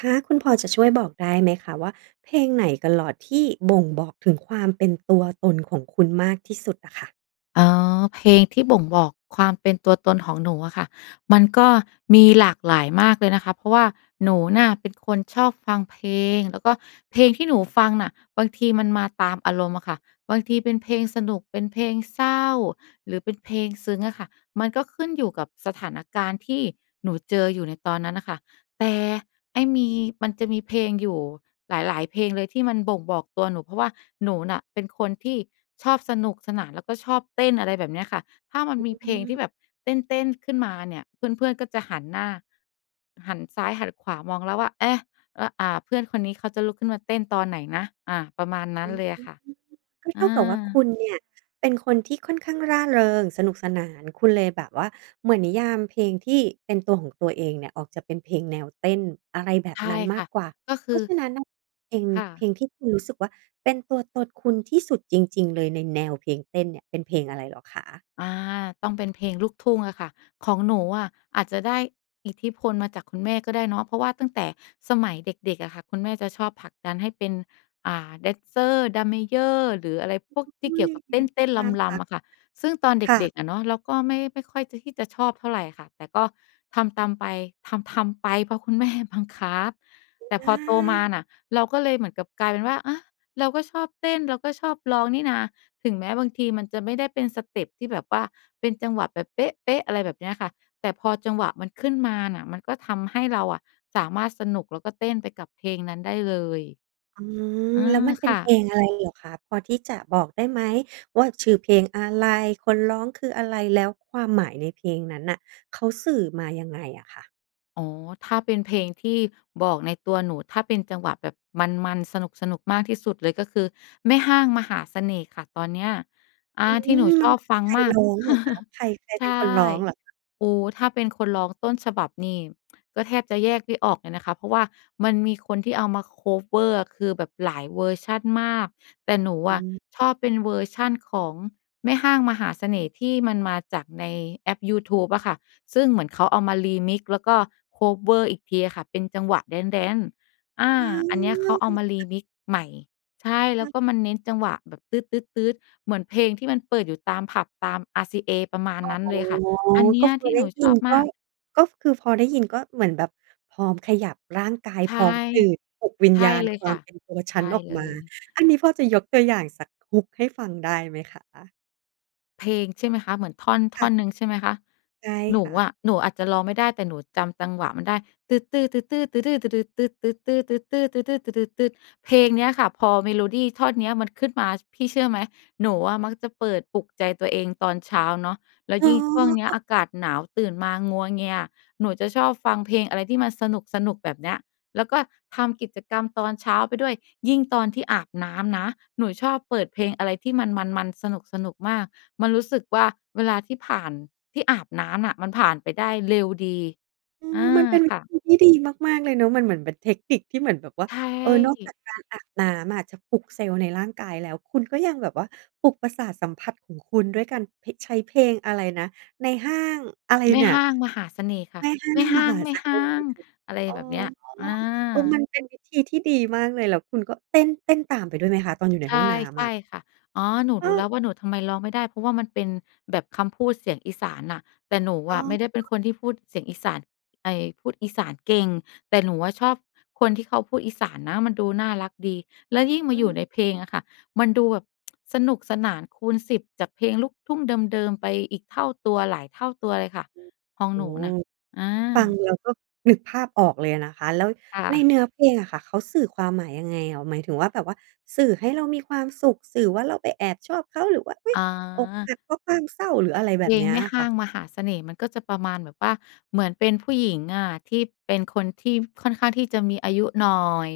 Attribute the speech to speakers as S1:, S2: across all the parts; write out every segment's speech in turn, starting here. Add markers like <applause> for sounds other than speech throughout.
S1: คะ คุณพอจะช่วยบอกได้ไหมคะว่า เพลงไหนตลอดที่บ่งบอกถึงความเป็นตัวตนของคุณมากที่สุดอะค่ะ?
S2: อ๋อ เพลงที่บ่งบอกความเป็นตัวตนของหนูอะค่ะ มันก็มีหลากหลายมากเลยนะคะ เพราะว่าหนูน่ะเป็นคนชอบฟังเพลง แล้วก็เพลงที่หนูฟังน่ะ บางทีมันมาตามอารมณ์อะค่ะ บางทีเป็นเพลงสนุก เป็นเพลงเศร้า หรือเป็นเพลงซึ้งอะค่ะ มันก็ขึ้นอยู่กับสถานการณ์ที่หนูเจออยู่ในตอนนั้นน่ะค่ะ แต่ไอ้มี มันจะมีเพลงอยู่หลาย ๆ เพลงเลยที่มันบ่งบอกตัวหนู เพราะว่าหนูน่ะเป็นคนที่ชอบสนุกสนาน แล้วก็ชอบเต้น อะไรแบบเนี้ยค่ะ ถ้ามันมี
S1: อ
S2: เพ
S1: ื
S2: ลงที
S1: ม
S2: ่แบบเต้น ๆ ขึ้นมาเนี่ย เพื่อน ๆ ก็จะหันหน้า หันซ้ายหันขวามองแล้วว่า เอ๊ะ! อ่า เพื่อนคนนี้เขาจะลุกขึ้นมาเต้นตอนไหนนะ? อา ประมาณนั
S1: อ
S2: ้
S1: ื
S2: น
S1: ม
S2: เลยอะค่ะ
S1: ก็เ
S2: อ
S1: ท่ากับว่า
S2: า
S1: คุณเนี่ยเป็นคนที่ค่อนข้างร่าเริง สนุกสนาน คุณเลยแบบว่า เหมือนนิยามเพลงที่เป็นตัวของตัวเองเนี่ย ออกจะเป็นเพลงแนวเต้น อะไรแบบ
S2: ใช่
S1: นั้นม
S2: ค
S1: า
S2: ่
S1: ก
S2: ะ
S1: กว่า
S2: ก็ค
S1: เพ
S2: ื
S1: รา
S2: อ
S1: ะฉะนั้นน่ะ เพลง
S2: ค่ะ
S1: เพลงที่คุณรู้สึกว่าเป็นตัวตนคุณที่สุดจริง ๆ เลยในแนวเพลงเต้นเนี่ย เป็นเพลงอะไรเหรอคะ?
S2: อา ต้องเป็นเพลงลูกทุ่งอะค่ะ ของหนูอะอาจจะได้อิทธิพลมาจากคุณแม่ก็ได้เนาะ เพราะว่าตั้งแต่สมัยเด็ก ๆ อะค่ะ คุณแม่จะชอบผลักดันให้เป็น อ่า แดนเซอร์ ดรัมเมเยอร์ หรืออะไรพวกที
S1: อ
S2: ่
S1: ุ๊
S2: เกี่
S1: ย!
S2: ยวกับเต้น ๆ
S1: น่า
S2: ร
S1: ร
S2: ำ
S1: ั
S2: ๆ
S1: ก
S2: อะค่ะ ซึ่งตอนเ
S1: ค่
S2: ด็
S1: ะ
S2: ก ๆ อะเนาะ เราก็ไม่ ไม่ค่อยที่จะชอบเท่าไรค่ะ แต่ก็ทำตามไป ทำ ๆ ไป เพราะคุณแม่บังคับ แต่
S1: อ
S2: พอโตมา
S1: า
S2: น่ะ เราก็เลยเหมือนกับกลายเป็นว่า อะ เราก็ชอบเต้น เราก็ชอบร้องนี่นา ถึงแม้บางทีมันจะไม่ได้เป็นสเตปที่แบบว่า เป็นจังหวะแบบเป๊ะ ๆ อะไรแบบเนี้ยค่ะ แต่พอจังหวะมันขึ้นมาน่ะ มันก็ทำให้เราอะสามารถสนุก แล้วก็เต้นไปกับเพลงนั้นได้เลย
S1: อืม
S2: อื
S1: แล้ว
S2: ม
S1: มันเป็
S2: ค
S1: น
S2: ่
S1: เพ
S2: ะ
S1: ลงอะไรเหรอคะ? พอที่จะบอกได้ไหมว่า ชื่อเพลงอะไร คนร้องคืออะไร แล้วความหมายในเพลงนั้นน่ะ เขาสื่อมายังไงอะคะ?
S2: อ๋อ ถ้าเป็นเพลงที่บอกในตัวหนู ถ้าเป็นจังหวะแบบมัน ๆ สนุก ๆ มากที่สุดเลย ก็คือ แม่ฮ้างมหาเสน่ห์ค่ะ ตอนเนี้ย อ่
S1: อ
S2: า
S1: ื
S2: ที่หนู
S1: ม ม
S2: ช
S1: ัน
S2: อบฟัง
S1: ใคร
S2: มา
S1: ร
S2: ก
S1: ้องเหรอคะ?
S2: <chuckles>
S1: ใคร ใคร
S2: ใ
S1: เป
S2: ช
S1: ็น
S2: ่
S1: คนร้องเหรอคะ?
S2: โอ้โฮ ถ้าเป็นคนร้องต้นฉบับนี่ ก็แทบจะแยกไม่ออกเลยนะคะ เพราะว่ามันมีคนที่เอามา คัฟเวอร์ คือแบบหลายเวอร์ชันมาก แต่หนู
S1: อ
S2: อ
S1: ื
S2: ะชอบเป็น
S1: ม
S2: เวอร์ชันของแม่ฮ้างมหาเสน่ห์ ที่มันมาจากในแอปยูทูบอะค่ะ ซึ่งเหมือนเขาเอามา Remix แล้วก็ คัฟเวอร์ อีกทีอะค่ะ เป็นจังหวะแดนซ์ ๆ อา
S1: อ
S2: อันเนี้ยเขาเอา
S1: า
S2: มา Remix ใหม่ ใช่ แล
S1: ค
S2: ้
S1: ่
S2: ว
S1: ะ
S2: ก็มันเน้นจังหวะแบบตื๊ด ๆ ๆ เหมือนเพลงที่มันเปิดอยู่ตามผับ ตาม RCA ประมาณ
S1: อ๋
S2: นั้น
S1: อ
S2: เลยค่ะ อันเนี
S1: ก
S2: ้
S1: ็
S2: ย
S1: พ
S2: ท
S1: อ
S2: ี่
S1: ได
S2: หน
S1: ้
S2: ู
S1: ย
S2: ช
S1: ิ
S2: อ
S1: น
S2: บม
S1: ก็
S2: าก
S1: ก็คือพอได้ยิน ก็เหมือนแบบพร้อมขยับร่างกาย
S2: ใช
S1: พ
S2: ่
S1: ร้อมตื่น ปลุกวิ
S2: ใ
S1: ญ
S2: ช่
S1: ญาณ
S2: เลย
S1: คว
S2: ค
S1: า
S2: ่
S1: ม
S2: ะ
S1: เป็นตัว
S2: ใ
S1: ฉ
S2: ช
S1: ั
S2: ่
S1: นออก
S2: เล
S1: มา
S2: ย
S1: อันนี้พอจะยกตัวอย่างสัก hook ให้ฟังได้ไหมคะ?
S2: เพลงใช่ไหมคะ? เหมือนท่อน ท
S1: ค่
S2: ่อ
S1: ะ
S2: นหนึ่งใช่ไหมคะ?
S1: ใช่
S2: หน
S1: ค
S2: ู
S1: ่ะ
S2: อะ หนูอาจจะร้องไม่ได้ แต่หนูจำจังหวะมันได้ ตึด ตือ ตึด ตื๊อ ตื่อ ดื๊อ ตือ ดึด ตึด ตึด ตือ ตึด ตื๊อ ตื่อ ดื๊อ ตือ ดึด ตึด เพลงเนี้ยค่ะ พอเมโลดีท่อนเนี้ยมันขึ้นมา พี่เชื่อไหม หนูอะมักจะเปิดปลุกใจตัวเองตอนเช้าเนาะ แล้ว
S1: อ
S2: ยิ่งช่วงเนี้ย
S1: ๋อ
S2: อากาศหนาว ตื่นมางัวเงีย หนูจะชอบฟังเพลงอะไรที่มันสนุก ๆ แบบเนี้ย แล้วก็ทำกิจกรรมตอนเช้าไปด้วย ยิ่งตอนที่อาบน้ำนะ หนูชอบเปิดเพลงอะไรที่มันมัน ๆ สนุก ๆ มาก มันรู้สึกว่า เวลาที่ผ่าน ที่อาบน้ำน่ะ มันผ่านไปได้เร็วดี
S1: อื
S2: อ
S1: อ
S2: า
S1: มันเป็น
S2: ค่ะ
S1: วิธีที่ดีมาก ๆ เลยเนอะ มันเหมือนเป็นเทคนิค ที่เหมือนแบบว่า
S2: ใช
S1: เออ นอกจา
S2: ่
S1: กการอาบน้ำอะจะปลุกเซลล์ในร่างกายแล้ว คุณก็ยังแบบว่า ปลุกประสาทสัมผัสของคุณด้วยการ ผิ ใช้เพลง อะไรนะ นายฮ้าง อะไร
S2: แม
S1: เ
S2: ่
S1: นี่ย
S2: ฮ้างมหาเสน่ห์ค่ะ
S1: แม่ฮ้า
S2: แม่
S1: ง
S2: ฮ
S1: ม
S2: ้า
S1: ห
S2: ง
S1: า
S2: แม
S1: เ
S2: ่
S1: ส
S2: ฮ
S1: น
S2: ้
S1: ่
S2: า
S1: ห์
S2: ง อะไร
S1: อ๋อ
S2: แบบเนี้ย อ
S1: เออ ม
S2: า
S1: ันเป็นวิธีที่ดีมากเลย แล้วคุณก็เต้น เต้นตามไปด้วยไหมคะ? ตอนอยู่ใน
S2: ใช
S1: ห้อง
S2: ่
S1: น้
S2: ใช
S1: ำอะ
S2: ่ค่ะ อ๋อ หนู
S1: เ
S2: รู้แ
S1: ออ
S2: ล้วว่า หนูทำไมร้องไม่ได้ เพราะว่ามันเป็นแบบคำพูดเสียงอีสานน่ะ แต่หนู
S1: อ๋
S2: อะไม่ได้เป็
S1: อ
S2: นคนที่พูดเสียงอีสาน ไอ พูดอีสานเก่ง แต่หนูอะชอบคนที่เขาพูดอีสานนะมันดูน่ารักดี แล้วยิ่งมา
S1: อื
S2: อยู่
S1: ม
S2: ในเพลงอะค่ะ มันดูแบบ <tsk> สนุกสนานคูณ 10 จากเพลงลูกทุ่งเดิม ๆ ไปอีกเท่าตัว หลายเท่าตัวเลยค่ะ
S1: โอ้
S2: ของ
S1: โฮ
S2: หนูน่ะ อ
S1: ฟัง
S2: า
S1: แล้วก็นึกภาพออกเลยอะนะคะ แล้ว
S2: ค่
S1: ใน
S2: ะ
S1: เนื้อเพลงอะค่ะ เขาสื่อความหมายยังไงเหรอ? หมายถึงว่าแบบว่า สื่อให้เรามีความสุข สื่อว่าเราไปแอบชอบเขา หรือว่า อุ๊ย
S2: อ
S1: อกห
S2: า
S1: ักเพราะความเศร้า หรืออะไรแ
S2: เ
S1: บ
S2: พ
S1: บ
S2: ล
S1: เน
S2: ง
S1: ี้ย
S2: แม่
S1: อะ
S2: ฮ
S1: ค
S2: ้
S1: ่
S2: า
S1: ะ
S2: งมหาเสน่ห์ มันก็จะประมาณแบบว่า เหมือนเป็นผู้หญิงอะ ที่เป็นคนที่ค่อนข้างที่จะมีอายุหน่อย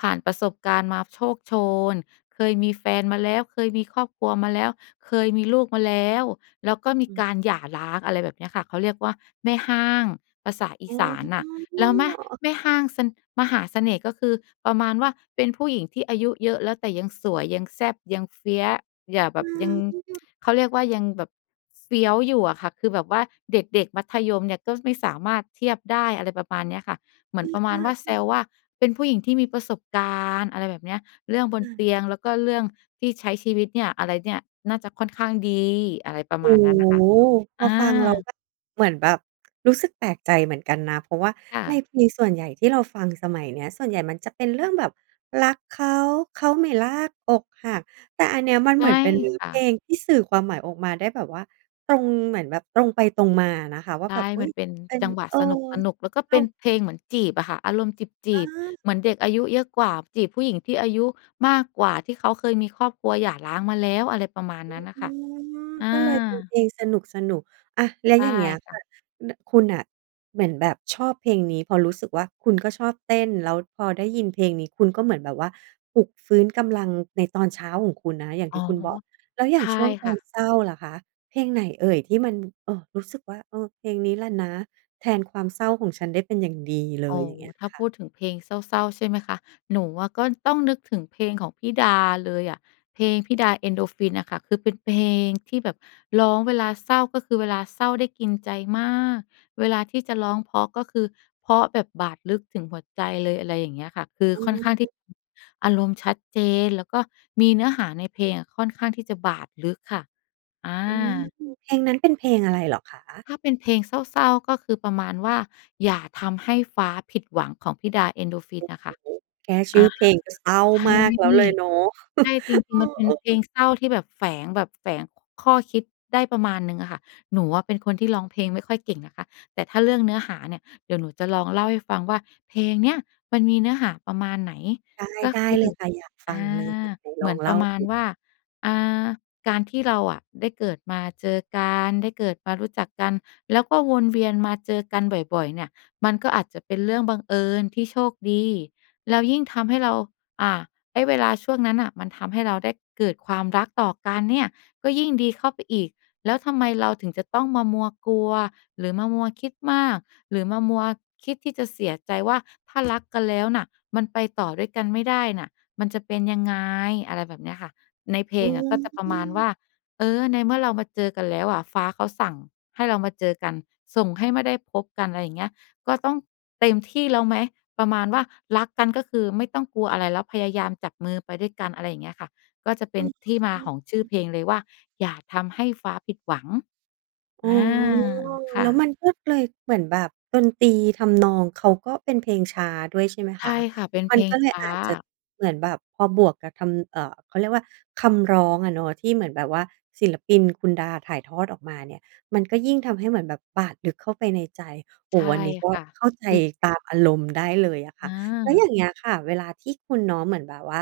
S2: ผ่านประสบการณ์มาโชกโชน เคยมีแฟนมาแล้ว เคยมีครอบครัวมาแล้ว เคยมีลูกมาแล้ว แล้วก็มี
S1: อืม
S2: การหย่าร้าง อะไรแบบเนี้ยค่ะ เขาเรียกว่าแม่ฮ้าง ภาษาอี
S1: อ๋
S2: สานน่ะ แล้วแม
S1: อ
S2: แม่ฮ้างสะ มหาเสน่ห์ ก็คือ ประมาณว่า เป็นผู้หญิงที่อายุเยอะแล้ว แต่ยังสวย ยังแซ่บ ยัง Fierce อย่าแบ
S1: อ
S2: บ ยัง
S1: า
S2: <tsk> เขาเรียกว่ายังแบบเฟี้ยวอยู่อะค่ะ คือแบบว่าเด็ก ๆ มัธยมเนี่ย ก็ไม่สามารถเทียบได้ อะไรประมาณเนี้ยค่ะ เหมื
S1: อ
S2: อ
S1: ื
S2: นป
S1: อ
S2: ระม
S1: อ
S2: าณ
S1: า
S2: ว่า แ
S1: อ
S2: ซ
S1: ือ
S2: วว่า เป็นผู้หญิงที่มีประสบการณ์ อะไรแบบเนี้ย เรื่องบ
S1: อ
S2: นเต
S1: า
S2: ียง แล้วก็เรื่องที่ใช้ชีวิตเนี่ย อะไรเนี่ย น่าจะค่อนข้างดี อะไรประ
S1: โอ
S2: ม
S1: ้
S2: าณนั้นน่ะค่
S1: โ
S2: ะ
S1: ฮ พ
S2: อ
S1: อ
S2: า
S1: ฟังแล้วแบบ เหมือนแบบ รู้สึกแปลกใจเหมือนกันนะ เพราะว่า
S2: ค่
S1: ใน
S2: ะ
S1: เพลงส่วนใหญ่ที่เราฟังสมัยเนี้ย ส่วนใหญ่มันจะเป็นเรื่องแบบ รักเขา เขาไม่รัก อกหัก แต่อันเนี้ยมัน
S2: ใช
S1: เหม
S2: ่
S1: ือนเป็น
S2: ค่
S1: เพล
S2: ะ
S1: งที่สื่อความหมายออกมาได้แบบว่า ตรงเหมือนแบบตรงไปตรงมาอะนะคะ ว่า
S2: ใช่
S1: แบบ อุ๊
S2: มั
S1: ย
S2: นเป็น
S1: เป็น
S2: จังหวะ
S1: เออ
S2: สนุก ๆ แล้วก็
S1: อ
S2: เ
S1: ้
S2: ป
S1: า
S2: ็
S1: ว
S2: นเพลงเหมือนจีบอะค่ะ อารมณ์จี
S1: อ
S2: บ
S1: า
S2: ๆ เหมือนเด็กอายุเยอะกว่า จีบผู้หญิงที่อายุมากกว่า ที่เขาเคยมีครอบครัวหย่าร้างมาแล้ว อะไรประมาณนั้นน่ะ
S1: อื
S2: ค่ะ
S1: ม
S2: อ
S1: ก็เลยเป็น
S2: า
S1: เพลงสนุก ๆ อะ แล้ว
S2: ใช
S1: อ
S2: ่
S1: ย่างเงี้ย
S2: ค่
S1: ค
S2: ะ
S1: ่ะ น คุณน่ะเหมือนแบบชอบเพลงนี้ เพราะรู้สึกว่า คุณก็ชอบเต้น แล้วพอได้ยินเพลงนี้ คุณก็เหมือนแบบว่า ปลุกฟื้นกำลังในตอนเช้าของคุณนะคะ อย่าง
S2: อ
S1: ท
S2: ๋
S1: ี
S2: อ
S1: ่คุณบอก แล้วอ
S2: ใ
S1: ย่
S2: ช
S1: าง
S2: ่
S1: ช่วงต
S2: ค
S1: อ
S2: ่
S1: น
S2: ะ
S1: เศร้าล่ะคะ เพลงไหนเอ่ย? ที่มัน เออ รู้สึกว่า เออ เพลงนี้แหละนะ แทนความเศร้าของฉันได้เป็นอย่างดีเล
S2: อ
S1: ย
S2: ๋อ
S1: อย่างเงี้ย
S2: ถ้า
S1: ค
S2: พ
S1: ่ะ
S2: ูดถึงเพลงเศร้า ๆ ใช่ไหมคะ หนูอะก็ต้องนึกถึงเพลงของพี่ดาเลยอะ เพลงพี่ดา เอ็นโดรฟินน่ะค่ะ คือเป็นเพลงที่แบบร้องเวลาเศร้า ก็คือเวลาเศร้าได้กินใจมาก เวลาที่จะร้องเพราะ ก็คือเพราะแบบบาดลึกถึงหัวใจเลย อะไรอย่างเงี้ยค่ะ คือ
S1: อื
S2: ค่อนข้างที่
S1: ม
S2: อารมณ์ชัดเจน แล้วก็มีเนื้อหาในเพลงอะ ค่อนข้างที่จะบาดลึกค่ะ อ
S1: อืม
S2: า
S1: เพลงนั้นเป็นเพลงอะไรเหรอคะ?
S2: ถ้าเป็นเพลงเศร้า ๆ ก็คือประมาณว่า อย่าทำให้ฟ้าผิดหวัง ของพี่ดา เอ็นโดรฟิ
S1: โอ
S2: น
S1: ้โ
S2: น
S1: ฮ
S2: ่ะค่ะ
S1: แค่ช
S2: อ
S1: ื่
S2: า
S1: อเพลงก็เศร้า
S2: ใช่
S1: มากแล้วเลยเนาะ
S2: ใช่ จ
S1: <chuckles>
S2: ริ
S1: เ
S2: ง ๆ มันเป็น
S1: อ
S2: เพล
S1: อ
S2: ง
S1: ๆ
S2: เศร้าที่แบบแฝง แบบแฝงข้อคิดได้ประมาณหนึ่งอะค่ะ หนูอะเป็นคนที่ร้องเพลงไม่ค่อยเก่งนะคะ แต่ถ้าเรื่องเนื้อหาเนี่ย เดี๋ยวหนูจะลองเล่าให้ฟังว่า เพลงเนี้ยมันมีเนื้อหาประมาณไหน
S1: ได้
S2: ก็
S1: ได
S2: ค
S1: ้
S2: ื
S1: เล
S2: อ
S1: ยค่ะ อยากฟ
S2: อ
S1: ั
S2: า
S1: งเลย ไหน
S2: เห
S1: ล
S2: มื
S1: อ
S2: อ
S1: ง
S2: น
S1: เ
S2: ป
S1: ล
S2: ร
S1: ่
S2: ะ
S1: า
S2: มาณ
S1: สิ
S2: ว่า อ่า การที่เราอะได้เกิดมาเจอกัน ได้เกิดมารู้จักกัน แล้วก็วนเวียนมาเจอกันบ่อย ๆ เนี่ย มันก็อาจจะเป็นเรื่องบังเอิญที่โชคดี แล้วยิ่งทำให้เรา อ่า ไอ้เวลาช่วงนั้นน่ะ มันทำให้เราได้เกิดความรักต่อกันเนี่ย ก็ยิ่งดีเข้าไปอีก แล้วทำไมเราถึงจะต้องมามัวกลัว หรือมามัวคิดมาก หรือมามัวคิดที่จะเสียใจว่า ถ้ารัก กันแล้วน่ะ มันไปต่อด้วยกันไม่ได้น่ะ มันจะเป็นยังไง อะไรแบบเนี้ยค่ะ ในเพล
S1: อื
S2: งอะก็จะประมาณว
S1: ม
S2: ่า เออ ในเมื่อเรามาเจอกันแล้วอะ ฟ้าเขาสั่งให้เรามาเจอกัน ส่งให้มาได้พบกัน อะไรอย่างเงี้ย ก็ต้องเต็มที่แล้วไหม ประมาณว่า รักกันก็คือไม่ต้องกลัวอะไรแล้ว พยายามจับมือไปด้วยกัน อะไรอย่างเงี้ยค่ะ ก็จะเป
S1: อ
S2: ็
S1: ื
S2: นที่มาของชื่อเ
S1: ม
S2: พลงเลยว่า อย่าทำให้ฟ้าผิดหวัง
S1: อ๋
S2: อ
S1: อ
S2: า ค่
S1: แล้วม
S2: ะ
S1: ันก็เลย เหมือนแบบดนตรี ทำนอง เขาก็เป็นเพลงช้าด้วยใช่ไหม
S2: ใช
S1: ค
S2: ่
S1: ะ?
S2: ค่ะ เป็น
S1: ม
S2: เ
S1: ั
S2: พ
S1: น
S2: ล
S1: ก
S2: ง
S1: ็เล
S2: ช
S1: ย
S2: ้
S1: อ
S2: า
S1: าจจะ เหมือนแบบพอบวกกับทำ เอ่อ เขาเรียกว่า คำร้องอะเนาะ ที่เหมือนแบบว่า ศิลปินคุณดาถ่ายทอดออกมาเนี่ย มันก็ยิ่งทำให้เหมือนแบบบาดลึกเข้าไปในใจ โอ
S2: ใ
S1: ้
S2: ช
S1: โฮ
S2: ่
S1: อันนี้ก็
S2: ค่ะ
S1: เข้าใจ
S2: คือ
S1: ตามอารมณ์ได้เลยอะค่ะ
S2: อ
S1: แล้วอย
S2: า
S1: ่างเงี้ยค่ะ เวลาที่คุณเนาะ เหมือนแบบว่า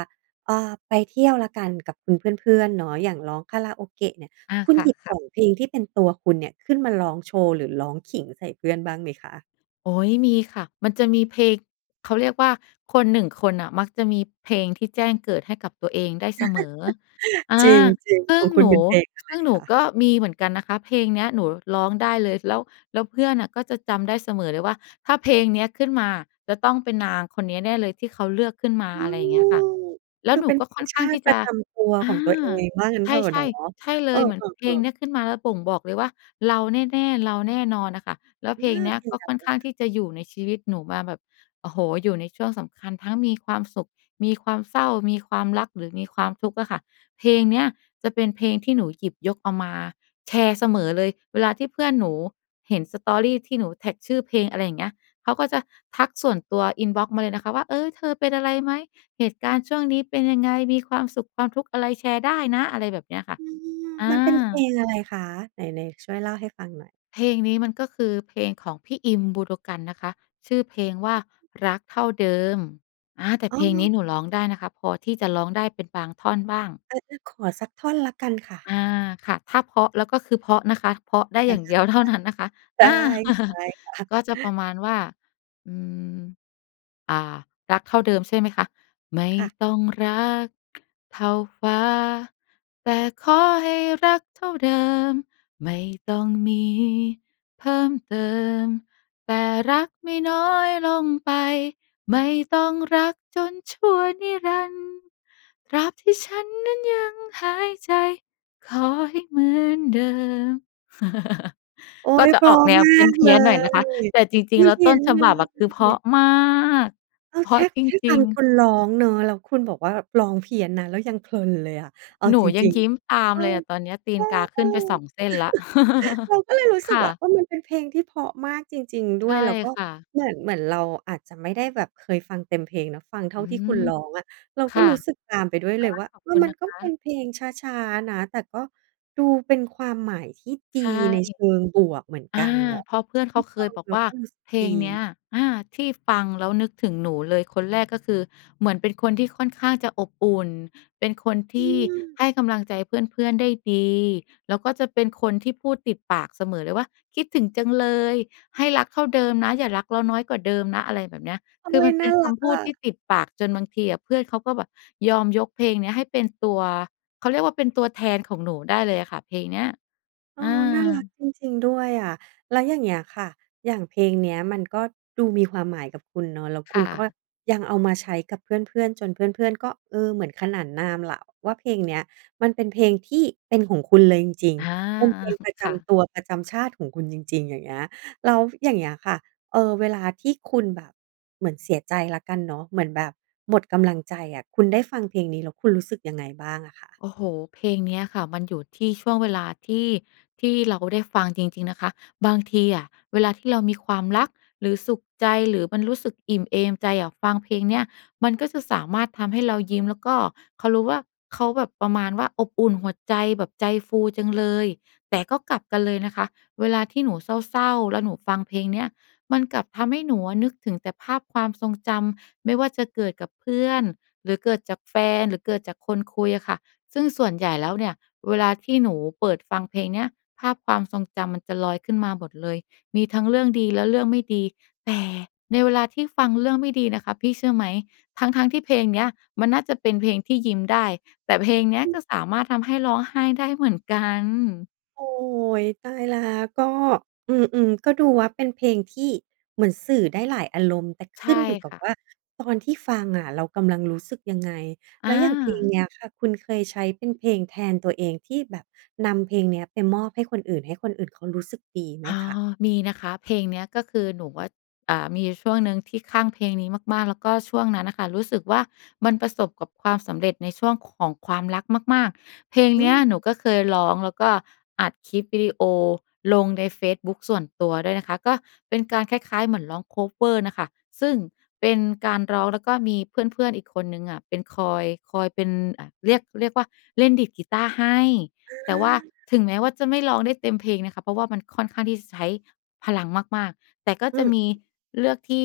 S1: อ่า ไปเที่ยวแล้วกัน กับคุณเพื่อน ๆ เนาะ อย่างร้องคาราโอเกะเนี่ย
S2: อา
S1: คุณ
S2: ค
S1: หยิบ
S2: ่
S1: ส
S2: ะ ๆ
S1: อง เพลงที่เป็นตัวคุณเนี่ย ขึ้นมาร้องโชว์ หรือร้องขิงใส่เพื่อนบ้างไหมคะ?
S2: โอ๊ย มีค่ะ มันจะมีเพลง เขาเรียกว่า คน 1 คนน่ะ มักจะมีเพลงที่แจ้งเกิดให้กับตัวเองได้เสมอ
S1: <chuckles>
S2: อ
S1: จ
S2: า
S1: ริง
S2: ซ
S1: ๆ
S2: ึ
S1: ข
S2: ่
S1: อ
S2: ง
S1: งคุ
S2: ห
S1: ณ
S2: น
S1: เป
S2: ู
S1: ็นเพลงอะไ
S2: ซ
S1: ร
S2: ึ่งหน
S1: ค
S2: ู
S1: ะ?
S2: ก็มีเหมือนกันนะคะ เพลงเนี้ยหนูร้องได้เลย แล้ว แล้วเพื่อนน่ะ ก็จะจำได้เสมอเลยว่า ถ้าเพลงเนี้ยขึ้นมา จะต้องเป็นนางคนนี้แน่เลยที่เขาเลือกขึ้นมา
S1: อื
S2: อะไรเงี้ยค่ะ
S1: ม
S2: แล
S1: ค
S2: ้ว
S1: ือ
S2: หน
S1: เ
S2: ู
S1: ป็น
S2: ก
S1: เ
S2: ็
S1: พล
S2: ค่
S1: ง
S2: อน
S1: ช
S2: ข้า
S1: า
S2: ง
S1: ต
S2: ท
S1: ิ
S2: ี่
S1: ป
S2: จ
S1: ระ
S2: ะ
S1: จำตัว
S2: อ
S1: ขอ
S2: า
S1: งตัวเอง ว่างั้น
S2: ใช
S1: เถ
S2: ่
S1: อะเนาะ
S2: ๆ ใช่เล
S1: เออ
S2: ย เหมือนเพลง
S1: ๆ
S2: เ
S1: ๆ
S2: นี้ยขึ้นมา แล้วบ่งบอกเลยว่า เราแน่ ๆ เราแน่นอนน่ะค่ะ แล้ว
S1: อ
S2: เพลง
S1: า
S2: เนี้ย
S1: เพล
S2: ก
S1: ง
S2: ็
S1: แบ
S2: ค
S1: บ
S2: ่
S1: โ
S2: อนข
S1: บ
S2: ้าง
S1: ราณ
S2: ที่จะอยู่ในชีวิตหนูมาแบบ โอ้โฮ อยู่ในช่วงสำคัญ ทั้งมีความสุข มีความเศร้า มีความรัก หรือมีความทุกข์อะค่ะ เพลงเนี้ยจะเป็นเพลงที่หนูหยิบยกเอามาแชร์เสมอเลย เวลาที่เพื่อนหนูเห็น Story ที่หนูแท็กชื่อเพลง อะไรอย่างเงี้ย เขาก็จะทักส่วนตัว อินบอกซ์มาเลยนะคะว่า เออ เธอเป็นอะไรไหม เหตุการณ์ช่วงนี้เป็นยังไง มีความสุข ความทุกข์อะไร แชร์ได้นะ อะไรแบบเนี้ยค่ะ
S1: อืม
S2: อ
S1: มันเป็นเพล
S2: า
S1: งอะไรคะ? ไหน ๆ ช่วยเล่าให้ฟังหน่อย
S2: เพลงนี้มันก็คือเพลงของพี่อิน บูโดกันนะคะ ชื่อเพล
S1: อ
S2: งว
S1: ๋
S2: ่า
S1: อ
S2: รักเท่าเดิม อา แต่
S1: อ
S2: เ
S1: ้
S2: พลงนี้หน
S1: อ
S2: ูร้องได้นะคะ พอที่จะร้องได้เป็นบางท่อนบ้าง
S1: เออ งั้นขอสักท่อนแล้วกันค่ะ
S2: อา ค่ะ ถ้าเพราะแล้ว ก็คือเพราะนะคะ เพราะได้
S1: ได
S2: อ
S1: ้
S2: ย่างเดียวเท่านั้นนะคะ
S1: ได
S2: อา
S1: ้ ได
S2: <chuckles>
S1: ้ค่ะ
S2: ก็จะปร
S1: <chuckles>
S2: ะมาณว่า อืม อ่า รักเท่าเดิมใช่ไหมคะ ไม่
S1: ค่ะ
S2: ต้องรัก เท่าฟ้า แต่ขอให้รักเท่าเดิม ไม่ต้องมีเพิ่มเติม แต่รักไม่น้อยลงไป ไม่ต้องรักจนชั่วนิรันดร์ ตราบที่ฉันนั้นยังหายใจ ขอให้เหมือนเดิม <chuckles>
S1: โอ๊
S2: ก็
S1: ย
S2: จะ
S1: เพร
S2: อ
S1: า
S2: อก
S1: ะ
S2: แนว
S1: มา
S2: เพ
S1: กเล
S2: ี้ยน ๆ หน่อยนะคะ
S1: ย
S2: แต่จร
S1: ไ
S2: ิ
S1: ม
S2: ง ๆ
S1: ่
S2: แล้
S1: เ
S2: ว
S1: พี
S2: ต
S1: ้ย
S2: ้น
S1: น
S2: ฉ
S1: เล
S2: บับอะ คือเพรา
S1: ย
S2: ะมาก
S1: เออ
S2: เพร
S1: แค
S2: าะ
S1: ่
S2: จ
S1: แค่
S2: ร
S1: ฟั
S2: ิง
S1: งคุ
S2: ๆ
S1: ณร้องเนาะ แล้วคุณบอกว่าร้องเพี้ยนนะ เรายังเพลินเลยอะ เอา
S2: หนู
S1: จ
S2: ยั
S1: ร
S2: ง
S1: ิง
S2: ยิ้มตา
S1: ๆ เ
S2: ม
S1: ออ
S2: เลยอะตอนเนี้ย ตี
S1: เอ
S2: น
S1: อ
S2: กาขึ้นไป 2
S1: ๆ
S2: เส้นแล้ว
S1: <chuckles> เรา
S2: <chuckles>
S1: ก็เลยรู้สึ
S2: ค
S1: ก
S2: ่
S1: ว่า
S2: ะ
S1: เออ มันเป็นเพลงที่เพราะมากจริง ๆ ด
S2: ใ
S1: ้
S2: ช
S1: ว
S2: ่
S1: ย แล้วก็
S2: ค่ะ
S1: เหมือน เหมือนเราอาจจะไม่ได้แบบเคยฟังเต็มเพลงเนาะ ฟังเท่
S2: อ
S1: า
S2: ื
S1: ที่
S2: ม
S1: คุณร้องอะ เรา
S2: ค
S1: ก็
S2: ่ะ
S1: รู้สึก
S2: ก
S1: ตามไปด้วยเลย
S2: ็
S1: ว่า
S2: ขอบ
S1: เออ
S2: คุณ
S1: มั
S2: น
S1: น
S2: ะ
S1: ก
S2: ค
S1: ็เป็
S2: ะ
S1: นเพลงช้า ๆ นะ แต่ก็ดูเป็นความหมายที่ด
S2: ใ
S1: ี
S2: ช่
S1: ในเชิงบวกเหมือน
S2: อา
S1: กันเนาะ
S2: เพราะเพื่อน
S1: ค
S2: เข
S1: ื
S2: า
S1: อ
S2: เค
S1: ฟั
S2: ย
S1: ง
S2: บอก
S1: แล้
S2: ว
S1: ว
S2: ่า
S1: ก็รู้สึก
S2: เพล
S1: ด
S2: งเน
S1: ี
S2: ี้ย อา ที่ฟังแล้วนึกถึงหนูเลย คนแรกก็คือ เหมือนเป็นคนที่ค่อนข้างจะอบอุ่น เป็นคนท
S1: อ
S2: ี่
S1: ือ
S2: ให้กำลังใจเพื่อน ๆ ได้ดี แล้วก็จะเป็นคนที่พูดติดปากเสมอเลยว่า คิดถึงจังเลย ให้รักเท่าเดิมนะ อย่ารักเราน้อยกว่าเดิมนะ อะไรแบบเนี้ย
S1: โอ๊
S2: คือม
S1: ย
S2: ันเ
S1: น
S2: ป
S1: ่
S2: ็
S1: า
S2: นค
S1: รัก
S2: ำพ
S1: อ
S2: ูดท
S1: ะ
S2: ี่ติดปากจนบางทีอะ เพื่อนเขาก็แบบยอมยกเพลงเนี้ยให้เป็นตัว เขาเรียกว่า เป็นตัวแทนของหนูได้เลยอะค่ะ เพลงเนี้ย
S1: เอ
S2: อา
S1: อ น่ารักจริง ๆ ด้วยอะ แล้วอย่างเงี้ยค่ะ อย่างเพลงเนี้ย มันก็ดูมีความหมายกับคุณเนอะ แล้ว
S2: ค
S1: คุ
S2: ่
S1: ณก็
S2: ะ
S1: ยังเอามาใช้กับเพื่อน ๆ จนเพื่อน ๆ ก็ เออ เหมือนขนานนามล่ะ ว่าเพลงเนี้ยมันเป็นเพลงที่เป็นของคุณเลยจริง
S2: อา
S1: ๆ เป็นเพลงป
S2: <chuckles>
S1: ระ
S2: ค
S1: จ
S2: ่ะ
S1: ำตัว ประจำชาติของคุณจริง ๆ อย่างเงี้ย แล้วอย่างเงี้ยค่ะ เออ เวลาที่คุณแบบเหมือนเสียใจแล้วกันเนาะ เหมือนแบบหมดกำลังใจอะ คุณได้ฟังเพลงนี้ แล้วคุณรู้สึกยังไงบ้างอะคะ?
S2: โอ้โฮ เพลงเนี้ยค่ะ มันอยู่ที่ช่วงเวลา ที่ ที่เราได้ฟังจริง ๆ นะคะ บางทีอะ เวลาที่เรามีความรัก หรือสุขใจ หรือมันรู้สึกอิ่มเอมใจอะ ฟังเพลงเนี่ย มันก็จะสามารถทำให้เรายิ้ม แล้วก็เขารู้ว่า เขาแบบประมาณว่า อบอุ่นหัวใจ แบบใจฟูจังเลย แต่ก็กลับกันเลยนะคะ เวลาที่หนูเศร้า ๆ แล้วหนูฟังเพลงเนี้ย มันกลับทำให้หนูอะนึกถึงแต่ภาพความทรงจำ ไม่ว่าจะเกิดกับเพื่อน หรือเกิดจากแฟน หรือเกิดจากคนคุยอะค่ะ ซึ่งส่วนใหญ่แล้วเนี่ย เวลาที่หนูเปิดฟังเพลงเนี้ย ภาพความทรงจำมันจะลอยขึ้นมาหมดเลย มีทั้งเรื่องดีและเรื่องไม่ดี แต่ในเวลาที่ฟังเรื่องไม่ดีนะคะ พี่เชื่อไหม ทั้ง ๆ ที่เพลงเนี้ยมันน่าจะเป็นเพลงที่ยิ้มได้ แต่เพลงเนี้ย
S1: อือ
S2: ก็สามารถทำให้ร้องไห้ได้เหมือนกัน
S1: โอ้โฮ! ตายแล้ว ก็ อืม ๆ ก็ดูว่าเป็นเพลงที่เหมือนสื่อได้หลายอารมณ์ แต่
S2: ใ
S1: ข
S2: ช
S1: ึ
S2: ่
S1: ้นอยู่กั
S2: ค
S1: บ
S2: ่
S1: ว่
S2: ะ
S1: า ตอนที่ฟังอะเรากำลังรู้สึกยังไง แล
S2: อ
S1: ้วอย่างเพลง
S2: า
S1: เนี้ยค่ะ คุณเคยใช้เป็นเพลงแทนตัวเอง ที่แบบนำเพลงเนี้ยไปมอบให้คนอื่น ให้คนอื่นเขารู้สึกดีไหม
S2: อา
S1: คะ?
S2: มีนะคะเพลงเนี้ย ก็คือหนูอะ อ่า มีช่วงหนึ่งที่คลั่งเพลงนี้มาก ๆ แล้วก็ช่วงนั้นน่ะค่ะรู้สึกว่า มันประสบกับความสำเร็จในช่วงของความรักมาก ๆ เพลง
S1: อ
S2: เนี้ย
S1: ืม
S2: หนูก็เคยร้อง แล้วก็อัดคลิปวิดีโอลงในเฟซบุ๊กส่วนตัวด้วยนะคะ ก็เป็นการคล้าย ๆ เหมือนร้อง คัฟเวอร์ น่ะค่ะ ซึ่งเป็นการร้องแล้วก็มีเพื่อน ๆ อีกคนหนึ่งอะเป็นคอย คอยเป็นอะ เรียก เรียกว่าเล่นดีดกีตาร์ให้
S1: อ
S2: แต่ว่า
S1: า
S2: ถึงแม้ว่าจะไม่ร้องได้เต็มเพลงนะคะ เพราะว่ามันค่อนข้างที่ ซ ใช้พลังมาก ๆ แต่ก็
S1: อื
S2: จะ
S1: ม
S2: มี
S1: ๆ
S2: เลือกที่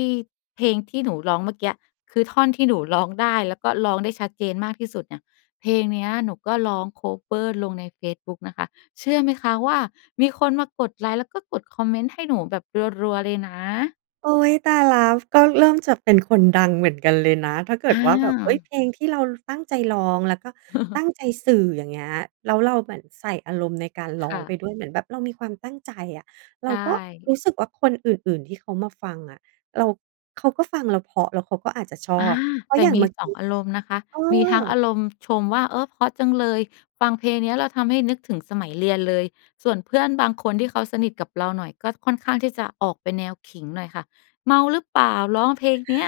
S2: เพลงที่หนูร้องเมื่อกี๊อะ คือท่อนที่หนูร้องได้ แล้วก็ร้องได้ชัดเจนมากที่สุดเนี่ย เพลงเนี้ยหนูก็ร้อง คัฟเวอร์ ลงในเฟซบุ๊กนะคะ เชื่อไหมคะว่ามีคนมากดไลก์ แล้วก็กดคอมเมนต์ให้หนูแบบรัว ๆ เลยนะ?
S1: โอ๊ย! ตายแล้ว ก็เริ่มจะเป็นคนดังเหมือนกันเลยนะ ถ้าเกิ
S2: อ
S1: ดว่าแบบ เฮ้ย!
S2: า
S1: เพลงที่เราตั้งใจร้อง แล้วก็ตั
S2: <chuckles>
S1: ้งใจสื่อ อย่างเงี้ย แล้วเราเหมือนใส่อารมณ์ในการร้
S2: ค
S1: อง
S2: ่
S1: ไป
S2: ะ
S1: ด้วย เหมือนแบบเรามีความตั้งใจอะ เร
S2: ใช
S1: าก็
S2: ่
S1: รู้สึกว่าคนอื่น ๆ ที่เขามาฟังอะ เรา เขาก็ฟังเราเพราะ แล้วเขาก็อาจจะชอ
S2: อา
S1: บ เพรา
S2: แ
S1: ะ
S2: ต่
S1: อย่าง
S2: ม
S1: เ
S2: ี
S1: มื่อ
S2: ส
S1: ก
S2: อ
S1: ี
S2: ง
S1: ๊
S2: อารมณ์นะคะ
S1: เออ
S2: มีทั้งอารมณ์ชมว่า เออ เพราะจังเลย ฟังเพลงเนี้ยแล้วทำให้นึกถึงสมัยเรียนเลย ส่วนเพื่อนบางคนที่เขาสนิทกับเราหน่อย ก็ค่อนข้างที่จะออกเป็นแนวขิงหน่อยค่ะ เมาหรือเปล่า ร้องเพลงเนี้ย?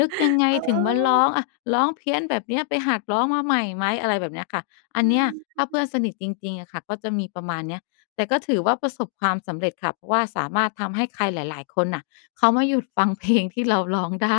S2: นึกยังไง
S1: เอ
S2: ถึงมาร้อ
S1: อ
S2: ง? อะ ร้องเพี้ยนแบบเนี้ย ไปหัดร้องมาใหม่ไหม? อะไรแบบเนี้ยค่ะ อั
S1: อ
S2: น
S1: ื
S2: เนี้ย
S1: อ ใช่
S2: ถ้า
S1: ค
S2: เพื
S1: ่
S2: ่อ
S1: ะ
S2: นสนิทจริง ๆ อะค่ะ ก็จะมีประมาณเนี้ย แต่ก็ถือว่าประสบความสำเร็จค่ะ เพราะว่าสามารถทำให้ใครหลาย ๆ คนน่ะ เขามาหยุดฟัง เพลงที่เราร้องได้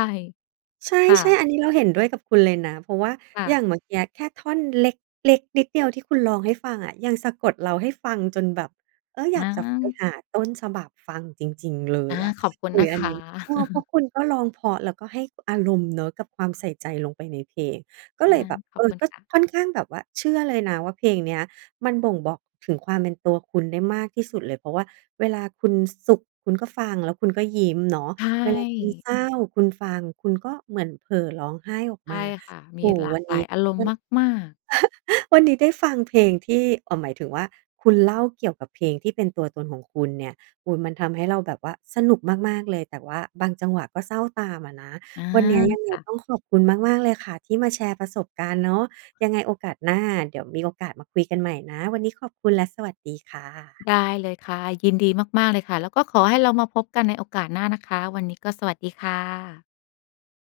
S1: ใช
S2: ค่
S1: ่
S2: ะ
S1: ๆ อันนี้เราเห็นด้วยกับคุณเลยนะ เพราะว่า
S2: ค่
S1: อย่
S2: ะ
S1: างเมื่อกี๊อะแค่ท่อนเล็ก เล็กนิดเดียวที่คุณร้องให้ฟังอะ ยังสะกดเราให้ฟังจนแบบ เออ อย
S2: อ
S1: ากจะ ฟ ไป
S2: า
S1: หาต้นฉบับฟังจริง ๆ เล
S2: อ
S1: ย
S2: า
S1: อะ
S2: ขอบคุณ
S1: เอ
S2: นะ
S1: อ อ
S2: ค
S1: ันน
S2: ะ
S1: ี้ เออ เพรา
S2: <chuckles>
S1: ะคุณก็ร้องเพราะ แล้วก็ให้อารมณ์เนาะกับความใส่ใจลงไปในเพลง ก็
S2: อ
S1: เล
S2: า
S1: ยแบบ
S2: ข
S1: เอ
S2: อบ
S1: อ
S2: คุณ
S1: ก็
S2: ค่ะ
S1: ค่อนข้างแบบว่าเชื่อเลยนะว่า เพลงเนี้ยมันบ่งบอกถึงความเป็นตัวคุณได้มากที่สุดเลย เพราะว่าเวลาคุณ ส สุข คุณก็ฟัง แล้วคุณก็ยิ้มเนาะ
S2: ใช
S1: เวลาคุณ
S2: ่
S1: เศร้า คุณฟัง คุณก็เหมือนเผลอร้องไห้ออก
S2: ใช
S1: มา
S2: ่ค่ะ ม
S1: โอ
S2: ี
S1: ้โฮ!
S2: หลา
S1: วั
S2: ก
S1: น
S2: หล
S1: นี
S2: า
S1: ้
S2: ยอารม
S1: ก
S2: ณ
S1: ็
S2: ์มาก ๆ
S1: <chuckles> วันนี้ได้ฟังเพลงที่ เอ่อ หมายถึงว่าคุณเล่าเกี่ยวกับเพลงที่เป็นตัวตนของคุณเนี่ย เออ มันทำให้เราแบบว่าสนุกมาก ๆ เลย แต่ว่าบางจังหวะก็เศร้าตามอะนะ
S2: อา
S1: วันเนี้ยยังไง
S2: ค่ะ
S1: ต้องขอบคุณมาก ๆ เลยค่ะที่มาแชร์ประสบการณ์เนาะ ยังไงโอกาสหน้า เดี๋ยวมีโอกาสมาคุยกันใหม่นะ วันนี้ขอบคุณ และสวัสดีค่ะ
S2: ได้เลยค่ะ ยินดีมาก ๆ เลยค่ะ แล้วก็ขอให้เรามาพบกันในโอกาสหน้านะคะ วันนี้ก็สวัสดีค่ะ